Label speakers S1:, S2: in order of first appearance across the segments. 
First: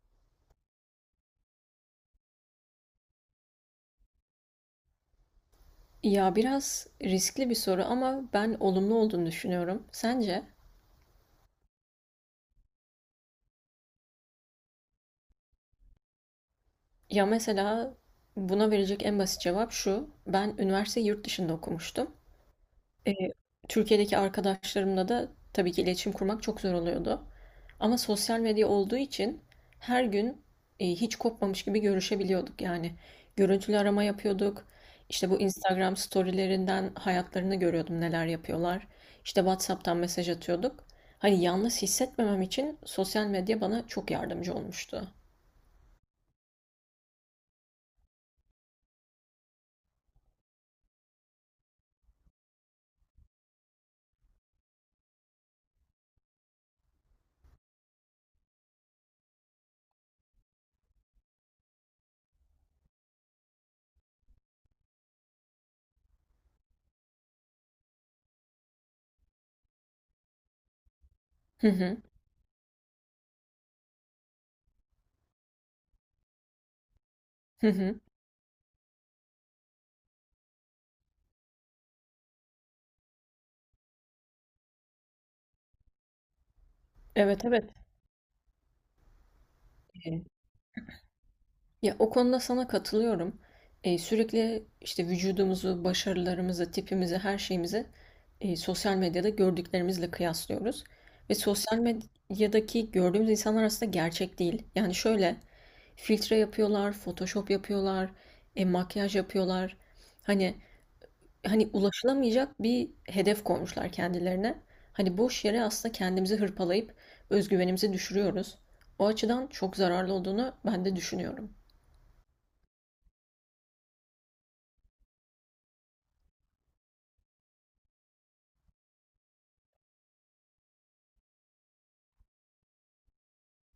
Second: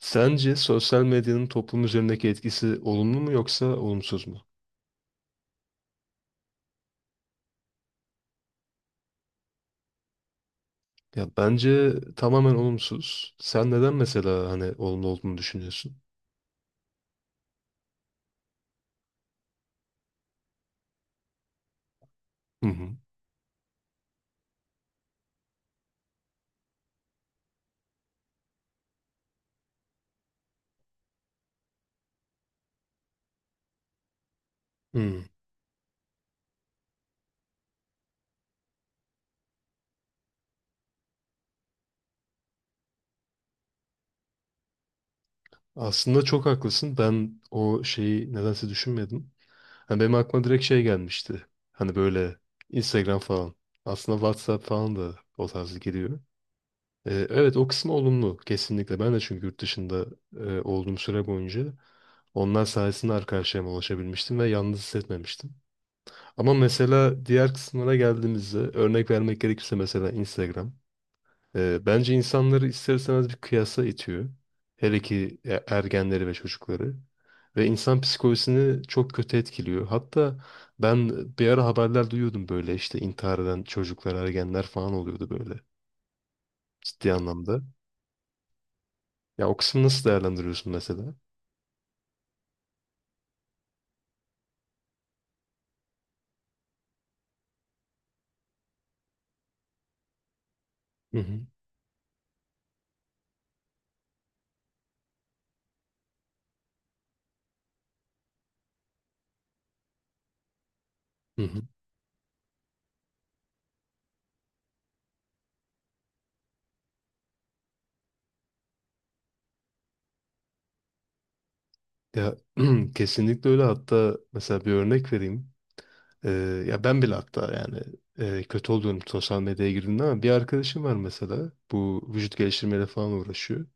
S1: Sence sosyal medyanın toplum üzerindeki etkisi olumlu mu yoksa olumsuz mu?
S2: Ya biraz riskli bir soru ama ben olumlu olduğunu düşünüyorum. Sence?
S1: Ya bence tamamen olumsuz. Sen neden mesela hani olumlu olduğunu düşünüyorsun?
S2: Ya mesela buna verecek en basit cevap şu. Ben üniversite yurt dışında okumuştum.
S1: Hı hı.
S2: Ee, Türkiye'deki arkadaşlarımla da tabii ki iletişim kurmak çok zor oluyordu. Ama sosyal medya olduğu için her gün hiç kopmamış gibi görüşebiliyorduk yani. Görüntülü arama yapıyorduk.
S1: Hı.
S2: İşte bu Instagram storylerinden hayatlarını görüyordum, neler yapıyorlar. İşte WhatsApp'tan mesaj atıyorduk. Hani yalnız hissetmemem için sosyal medya bana çok yardımcı olmuştu.
S1: Aslında çok haklısın. Ben o şeyi nedense düşünmedim. Hani benim aklıma direkt şey gelmişti. Hani böyle Instagram falan. Aslında WhatsApp falan da o tarzı geliyor. Evet, o kısmı olumlu kesinlikle. Ben de çünkü yurt dışında olduğum süre boyunca onlar sayesinde arkadaşlarıma ulaşabilmiştim ve yalnız hissetmemiştim. Ama mesela diğer kısımlara geldiğimizde örnek vermek gerekirse mesela Instagram.
S2: Hı hı,
S1: Bence insanları ister istemez bir kıyasa itiyor. Hele ki ergenleri ve çocukları. Ve
S2: hı hı.
S1: insan psikolojisini çok kötü etkiliyor. Hatta ben bir ara haberler duyuyordum böyle işte intihar eden çocuklar, ergenler falan oluyordu böyle ciddi
S2: Evet,
S1: anlamda.
S2: evet.
S1: Ya o kısmı nasıl değerlendiriyorsun mesela?
S2: Ya o konuda sana katılıyorum. Sürekli işte vücudumuzu, başarılarımızı, tipimizi, her şeyimizi sosyal medyada gördüklerimizle kıyaslıyoruz.
S1: Hı
S2: Ve
S1: hı.
S2: sosyal medyadaki gördüğümüz insanlar aslında gerçek değil. Yani şöyle, filtre yapıyorlar, Photoshop yapıyorlar, makyaj yapıyorlar. Hani
S1: Hı hı.
S2: hani ulaşılamayacak bir hedef koymuşlar kendilerine. Hani boş yere aslında kendimizi hırpalayıp özgüvenimizi düşürüyoruz. O açıdan çok zararlı olduğunu ben de düşünüyorum.
S1: Ya kesinlikle öyle. Hatta mesela bir örnek vereyim. Ya ben bile hatta yani kötü olduğum sosyal medyaya girdiğimde ama bir arkadaşım var mesela. Bu vücut geliştirmeyle falan uğraşıyor.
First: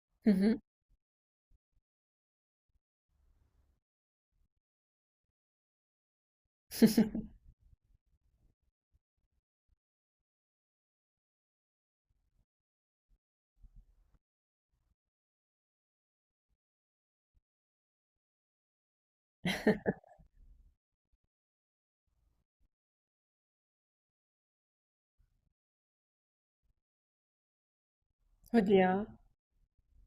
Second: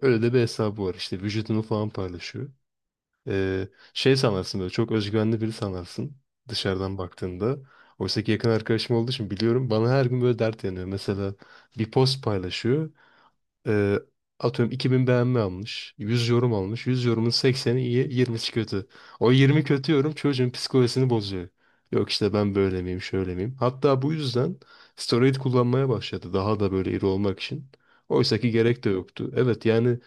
S1: Öyle
S2: Hı
S1: de bir
S2: hı.
S1: hesabı var işte vücudunu falan paylaşıyor. Ee, Şey sanarsın böyle çok özgüvenli biri sanarsın dışarıdan baktığında. Oysa ki yakın arkadaşım olduğu için biliyorum bana her gün böyle dert yanıyor. Mesela bir post paylaşıyor. Ee, Atıyorum 2000 beğenme almış. 100 yorum almış. 100 yorumun 80'i iyi, 20'si kötü. O 20 kötü yorum çocuğun psikolojisini bozuyor. Yok işte ben böyle miyim, şöyle miyim? Hatta bu yüzden steroid kullanmaya başladı. Daha da böyle iri olmak için. Oysa ki
S2: Hadi
S1: gerek de
S2: ya.
S1: yoktu. Evet yani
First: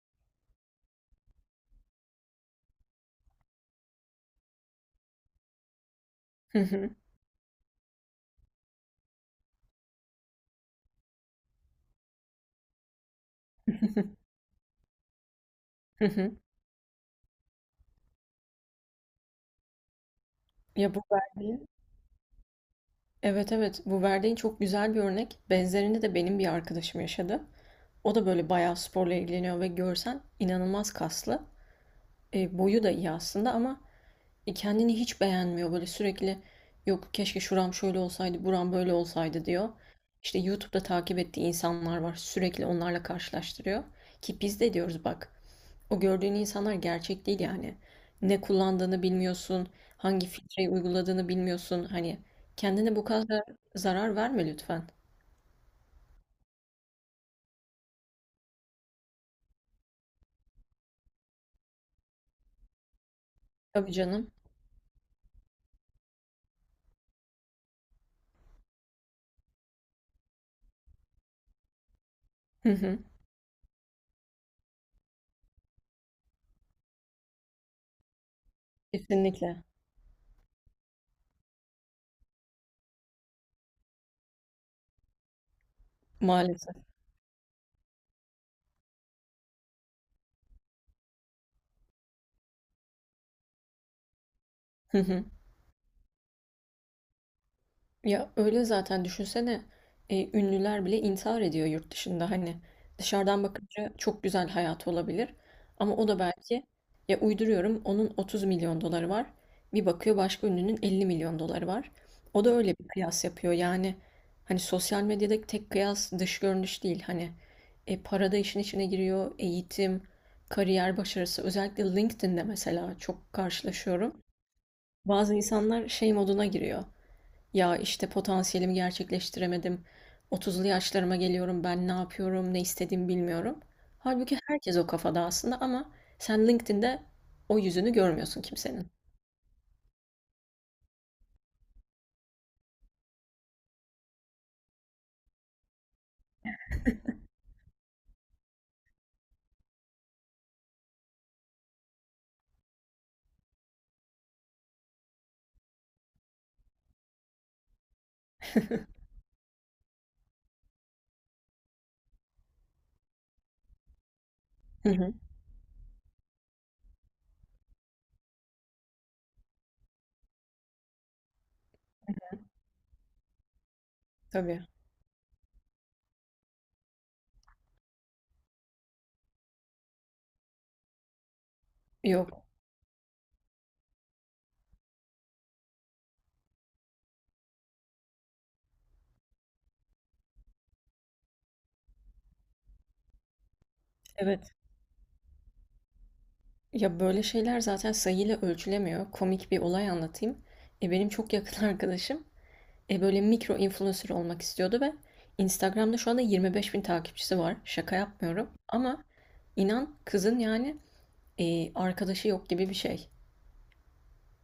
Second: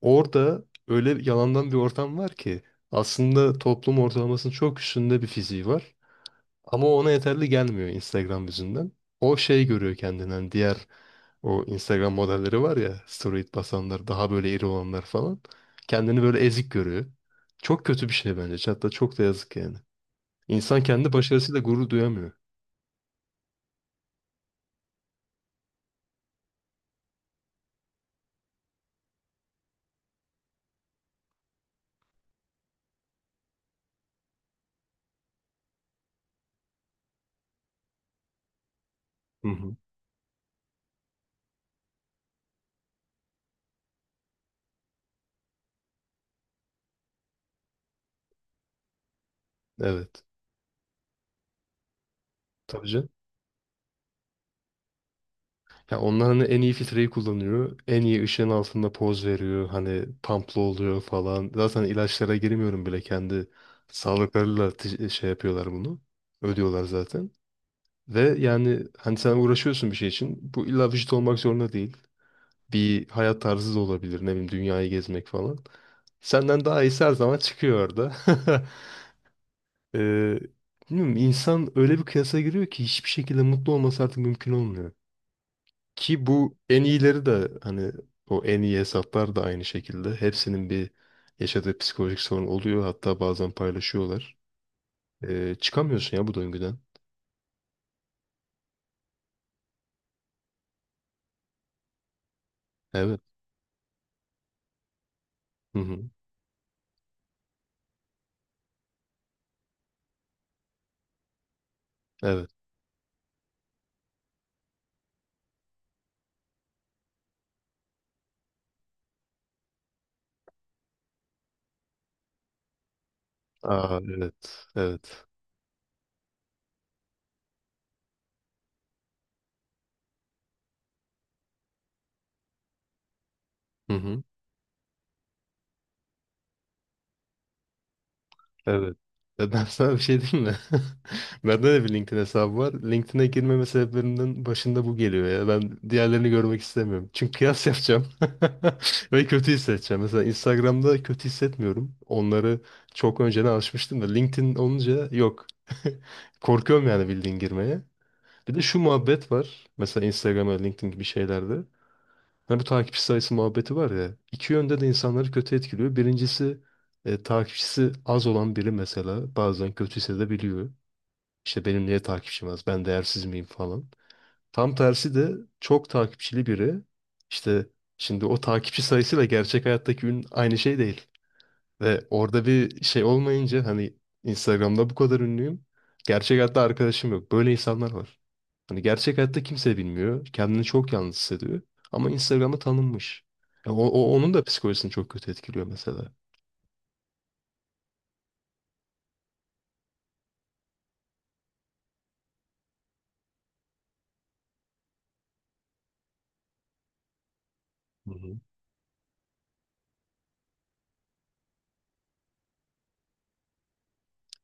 S1: orada öyle yalandan bir ortam var ki aslında toplum ortalamasının çok üstünde bir fiziği var.
S2: Hı
S1: Ama
S2: hı.
S1: ona yeterli gelmiyor Instagram yüzünden. O şey görüyor kendinden. Diğer o Instagram modelleri var ya, steroid basanlar, daha böyle iri olanlar falan.
S2: Hı
S1: Kendini
S2: hı.
S1: böyle ezik görüyor. Çok kötü bir şey bence. Hatta çok da yazık yani. İnsan
S2: Ya bu
S1: kendi başarısıyla
S2: verdiğin,
S1: gurur duyamıyor.
S2: evet, evet, bu verdiğin çok güzel bir örnek. Benzerini de benim bir arkadaşım yaşadı. O da böyle bayağı sporla ilgileniyor ve görsen inanılmaz kaslı. Boyu da iyi aslında ama kendini hiç beğenmiyor. Böyle sürekli, yok keşke şuram şöyle olsaydı, buram böyle olsaydı
S1: Hı
S2: diyor.
S1: hı.
S2: İşte YouTube'da takip ettiği insanlar var. Sürekli onlarla karşılaştırıyor. Ki biz de diyoruz bak, o gördüğün insanlar gerçek değil yani. Ne kullandığını bilmiyorsun,
S1: Evet.
S2: hangi filtreyi uyguladığını bilmiyorsun. Hani
S1: Tabii
S2: kendine bu
S1: canım.
S2: kadar zarar verme lütfen.
S1: Ya onlar hani en iyi filtreyi kullanıyor. En iyi ışığın altında poz veriyor. Hani pamplı oluyor falan. Zaten ilaçlara girmiyorum bile. Kendi
S2: Tabii canım.
S1: sağlıklarıyla şey yapıyorlar bunu. Ödüyorlar zaten. Ve yani hani sen uğraşıyorsun bir şey için. Bu illa vücut olmak zorunda değil.
S2: Hı hı.
S1: Bir hayat tarzı da olabilir. Ne bileyim dünyayı gezmek falan. Senden daha iyisi her zaman çıkıyor orada.
S2: Kesinlikle.
S1: ee, Bilmiyorum, insan öyle bir kıyasa giriyor ki hiçbir şekilde mutlu olması artık mümkün olmuyor. Ki bu
S2: Maalesef.
S1: en iyileri de hani o en iyi hesaplar da aynı şekilde. Hepsinin bir yaşadığı psikolojik sorun oluyor. Hatta bazen paylaşıyorlar. Çıkamıyorsun ya bu döngüden.
S2: Ya öyle zaten, düşünsene, ünlüler bile intihar ediyor yurt dışında. Hani
S1: Evet.
S2: dışarıdan bakınca çok güzel hayatı olabilir,
S1: Hı
S2: ama o
S1: hı.
S2: da belki, ya uyduruyorum, onun 30 milyon doları var, bir bakıyor başka ünlünün 50 milyon doları var, o
S1: Evet.
S2: da öyle bir kıyas yapıyor yani. Hani sosyal medyadaki tek kıyas dış görünüş değil, hani para da işin içine giriyor, eğitim, kariyer başarısı. Özellikle LinkedIn'de mesela çok
S1: Aa,
S2: karşılaşıyorum,
S1: evet. Evet.
S2: bazı insanlar şey moduna giriyor, ya işte potansiyelimi gerçekleştiremedim. 30'lu yaşlarıma geliyorum, ben ne yapıyorum, ne istediğimi bilmiyorum.
S1: Hı hı.
S2: Halbuki herkes o kafada aslında, ama sen LinkedIn'de o yüzünü görmüyorsun kimsenin.
S1: Evet. Ya ben sana bir şey diyeyim mi? Bende de bir LinkedIn hesabı var. LinkedIn'e girmeme sebeplerinden başında bu geliyor ya. Ben diğerlerini görmek istemiyorum. Çünkü kıyas yapacağım. Ve kötü hissedeceğim. Mesela Instagram'da kötü hissetmiyorum. Onları çok önceden alışmıştım da LinkedIn olunca yok. Korkuyorum yani bildiğin girmeye. Bir de şu muhabbet var. Mesela Instagram'a, LinkedIn gibi şeylerde. Hani bu takipçi sayısı muhabbeti var ya. İki yönde de
S2: Hı hı,
S1: insanları kötü etkiliyor. Birincisi takipçisi az olan biri mesela bazen kötü hissedebiliyor. İşte benim niye takipçim az? Ben değersiz miyim falan.
S2: tabii.
S1: Tam tersi de çok takipçili biri işte şimdi o takipçi sayısıyla gerçek hayattaki ün aynı şey değil. Ve
S2: Yok.
S1: orada bir şey olmayınca hani Instagram'da bu kadar ünlüyüm. Gerçek hayatta arkadaşım yok. Böyle insanlar var. Hani gerçek hayatta kimse bilmiyor. Kendini çok yalnız hissediyor. Ama Instagram'da tanınmış. Ya onun da
S2: Evet.
S1: psikolojisini çok kötü etkiliyor mesela.
S2: Ya böyle şeyler zaten sayıyla ölçülemiyor. Komik bir olay anlatayım. Benim çok yakın arkadaşım böyle mikro influencer olmak istiyordu ve Instagram'da şu anda 25 bin takipçisi var. Şaka
S1: Hı hı.
S2: yapmıyorum. Ama inan kızın yani arkadaşı yok gibi bir şey.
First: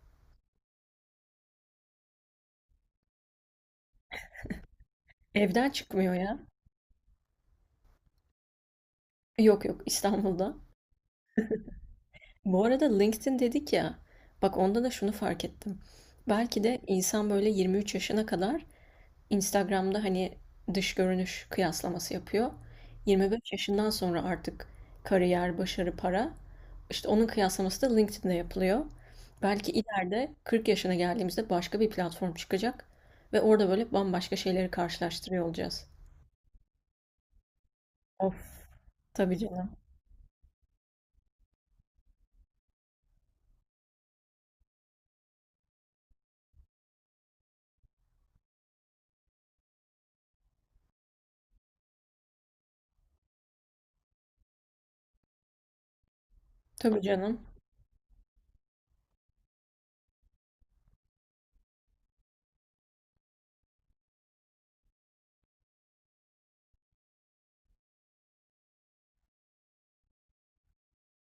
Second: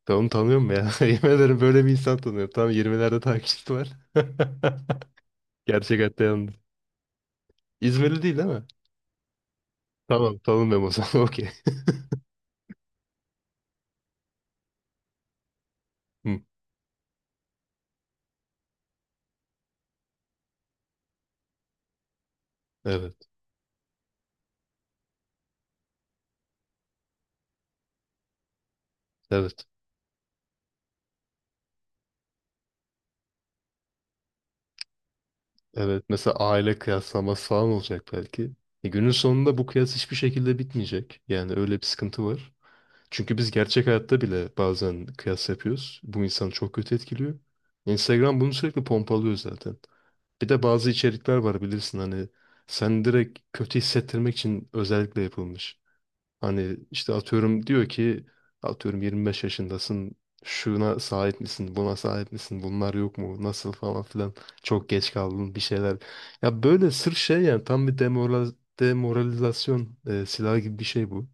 S1: Ben onu tanıyorum ya. Yemin ederim böyle bir insan tanıyorum. Tam 20'lerde takipçisi var.
S2: Evden
S1: Gerçek
S2: çıkmıyor
S1: hayatta
S2: ya.
S1: yalnız. İzmirli değil değil mi?
S2: Yok yok,
S1: Tamam,
S2: İstanbul'da.
S1: tanımıyorum o zaman. Okey.
S2: Bu arada LinkedIn dedik ya. Bak, onda da şunu fark ettim.
S1: Hı.
S2: Belki de insan böyle 23 yaşına kadar Instagram'da hani dış görünüş kıyaslaması yapıyor.
S1: Evet.
S2: 25 yaşından sonra artık kariyer, başarı, para. İşte onun kıyaslaması da LinkedIn'de yapılıyor.
S1: Evet.
S2: Belki ileride 40 yaşına geldiğimizde başka bir platform çıkacak ve orada böyle bambaşka şeyleri karşılaştırıyor olacağız.
S1: Evet. Mesela aile kıyaslaması falan olacak
S2: Of.
S1: belki. E günün
S2: Tabii
S1: sonunda bu
S2: canım.
S1: kıyas hiçbir şekilde bitmeyecek. Yani öyle bir sıkıntı var. Çünkü biz gerçek hayatta bile bazen kıyas yapıyoruz. Bu insanı çok kötü etkiliyor. Instagram bunu sürekli pompalıyor zaten. Bir de bazı içerikler var bilirsin hani sen direkt kötü hissettirmek için özellikle yapılmış. Hani
S2: Tabii
S1: işte
S2: canım.
S1: atıyorum diyor ki atıyorum 25 yaşındasın şuna sahip misin buna sahip misin bunlar yok mu nasıl falan filan çok geç kaldın bir şeyler. Ya böyle sırf şey yani tam bir demoralizasyon silahı gibi bir şey bu.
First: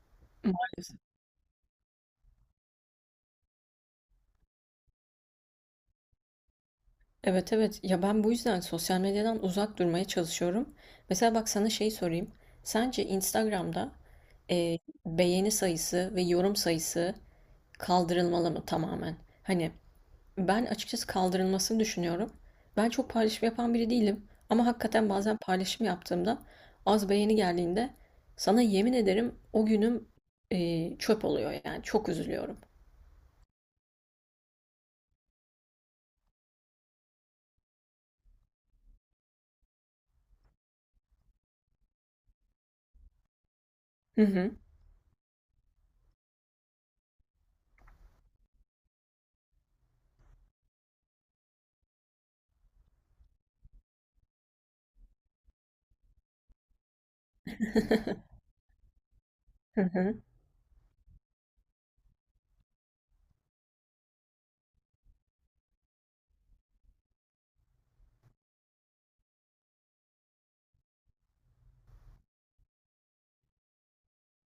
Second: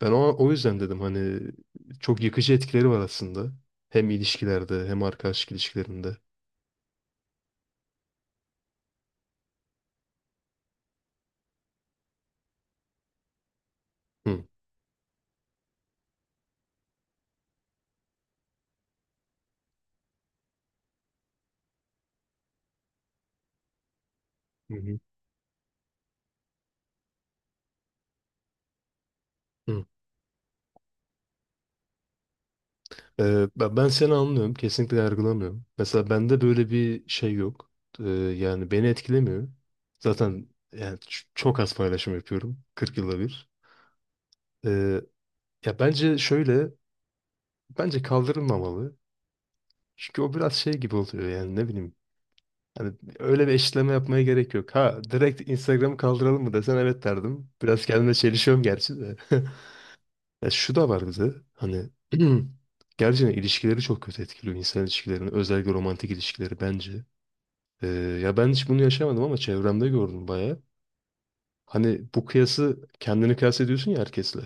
S1: Ben o yüzden
S2: Maalesef.
S1: dedim hani çok yıkıcı etkileri var aslında. Hem ilişkilerde hem arkadaşlık ilişkilerinde.
S2: Evet, evet, ya ben bu yüzden sosyal medyadan uzak durmaya çalışıyorum. Mesela bak, sana şey sorayım. Sence Instagram'da
S1: Hı.
S2: e, beğeni sayısı ve yorum sayısı kaldırılmalı mı tamamen? Hani ben açıkçası kaldırılmasını düşünüyorum. Ben çok paylaşım yapan biri değilim. Ama
S1: Hı hı.
S2: hakikaten bazen paylaşım yaptığımda az beğeni geldiğinde, sana yemin ederim o
S1: Hı.
S2: günüm çöp oluyor, yani çok üzülüyorum.
S1: Ben seni anlıyorum. Kesinlikle yargılamıyorum. Mesela bende böyle bir şey yok. Ee, Yani beni etkilemiyor. Zaten yani çok az paylaşım yapıyorum. 40 yılda bir.
S2: Hı hı.
S1: Ee, Ya bence şöyle. Bence kaldırılmamalı. Çünkü o biraz şey gibi oluyor yani ne bileyim. Hani öyle bir eşitleme yapmaya gerek yok. Ha direkt Instagram'ı kaldıralım mı desen evet derdim. Biraz kendime çelişiyorum gerçi de.
S2: Hı hı.
S1: Ya şu da var bize. Hani gerçekten ilişkileri çok kötü etkiliyor. İnsan ilişkilerini. Özellikle romantik ilişkileri bence. Ee, Ya ben hiç bunu yaşamadım ama çevremde gördüm bayağı. Hani bu kıyası kendini kıyas ediyorsun ya herkesle.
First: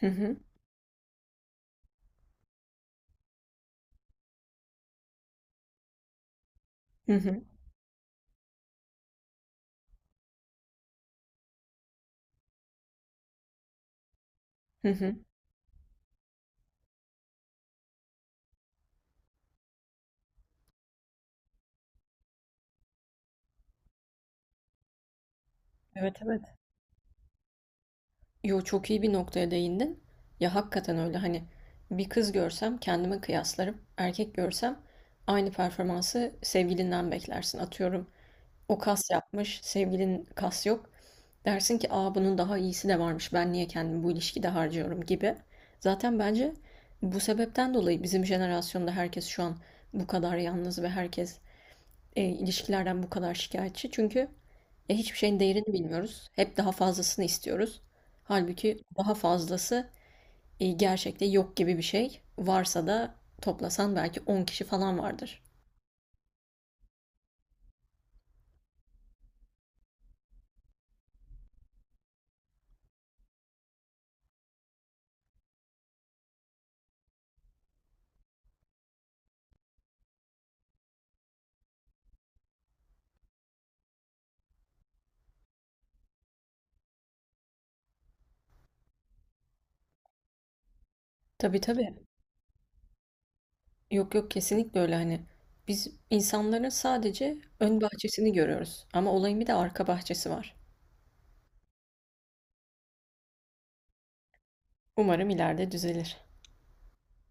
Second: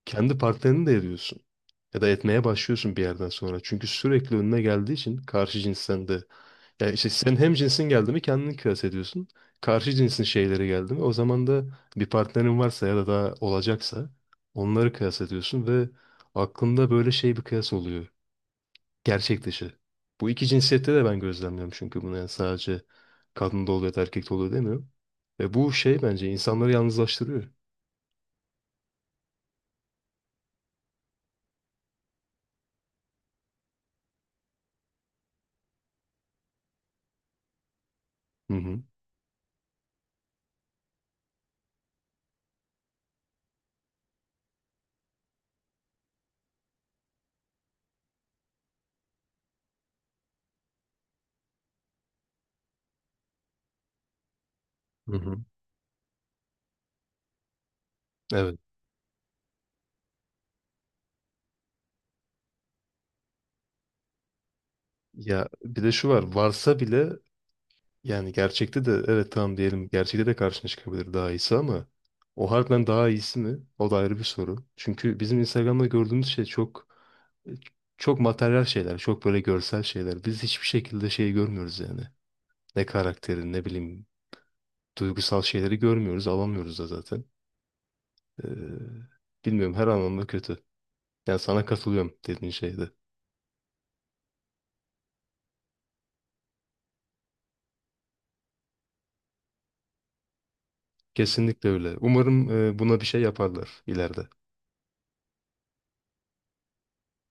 S2: Hı hı.
S1: Kendi partnerini de ediyorsun. Ya da etmeye başlıyorsun bir yerden sonra. Çünkü sürekli önüne geldiği için karşı cinsten de ya işte
S2: Hı
S1: sen
S2: hı.
S1: hem cinsin geldi mi kendini kıyas ediyorsun. Karşı cinsin şeyleri geldi mi o zaman da bir partnerin varsa ya da daha olacaksa
S2: Hı
S1: onları
S2: hı.
S1: kıyas ediyorsun ve aklında böyle şey bir kıyas oluyor. Gerçek dışı. Bu iki cinsiyette de ben gözlemliyorum çünkü bunu yani sadece kadında oluyor ya da erkekte oluyor demiyorum. Ve bu şey
S2: Evet,
S1: bence
S2: evet.
S1: insanları yalnızlaştırıyor.
S2: Yo, çok iyi bir noktaya değindin. Ya hakikaten öyle hani, bir kız görsem kendime kıyaslarım. Erkek görsem aynı performansı sevgilinden beklersin. Atıyorum,
S1: Hı
S2: o
S1: hı.
S2: kas yapmış, sevgilin kas yok. Dersin ki aa, bunun daha iyisi de varmış. Ben niye kendimi bu ilişkide harcıyorum gibi. Zaten bence bu sebepten dolayı bizim jenerasyonda herkes şu an bu kadar yalnız ve herkes ilişkilerden bu kadar şikayetçi. Çünkü
S1: Hı
S2: hiçbir
S1: hı.
S2: şeyin değerini bilmiyoruz. Hep daha fazlasını istiyoruz.
S1: Evet.
S2: Halbuki daha fazlası gerçekte yok gibi bir şey. Varsa da toplasan belki 10 kişi falan vardır.
S1: Ya bir de şu var varsa bile. Yani gerçekte de evet tamam diyelim gerçekte de karşına çıkabilir daha iyisi ama o harbiden daha iyisi mi? O da ayrı bir soru. Çünkü bizim Instagram'da gördüğümüz şey çok çok materyal şeyler, çok böyle görsel şeyler. Biz hiçbir şekilde şeyi görmüyoruz yani. Ne karakterin, ne bileyim duygusal şeyleri görmüyoruz, alamıyoruz da zaten. Ee, Bilmiyorum, her anlamda kötü. Yani
S2: Tabii,
S1: sana
S2: tabii.
S1: katılıyorum dediğin şeyde.
S2: Yok yok, kesinlikle öyle hani. Biz insanların sadece ön bahçesini görüyoruz. Ama olayın bir de arka bahçesi var.
S1: Kesinlikle öyle. Umarım buna bir şey yaparlar ileride.
S2: Umarım ileride düzelir.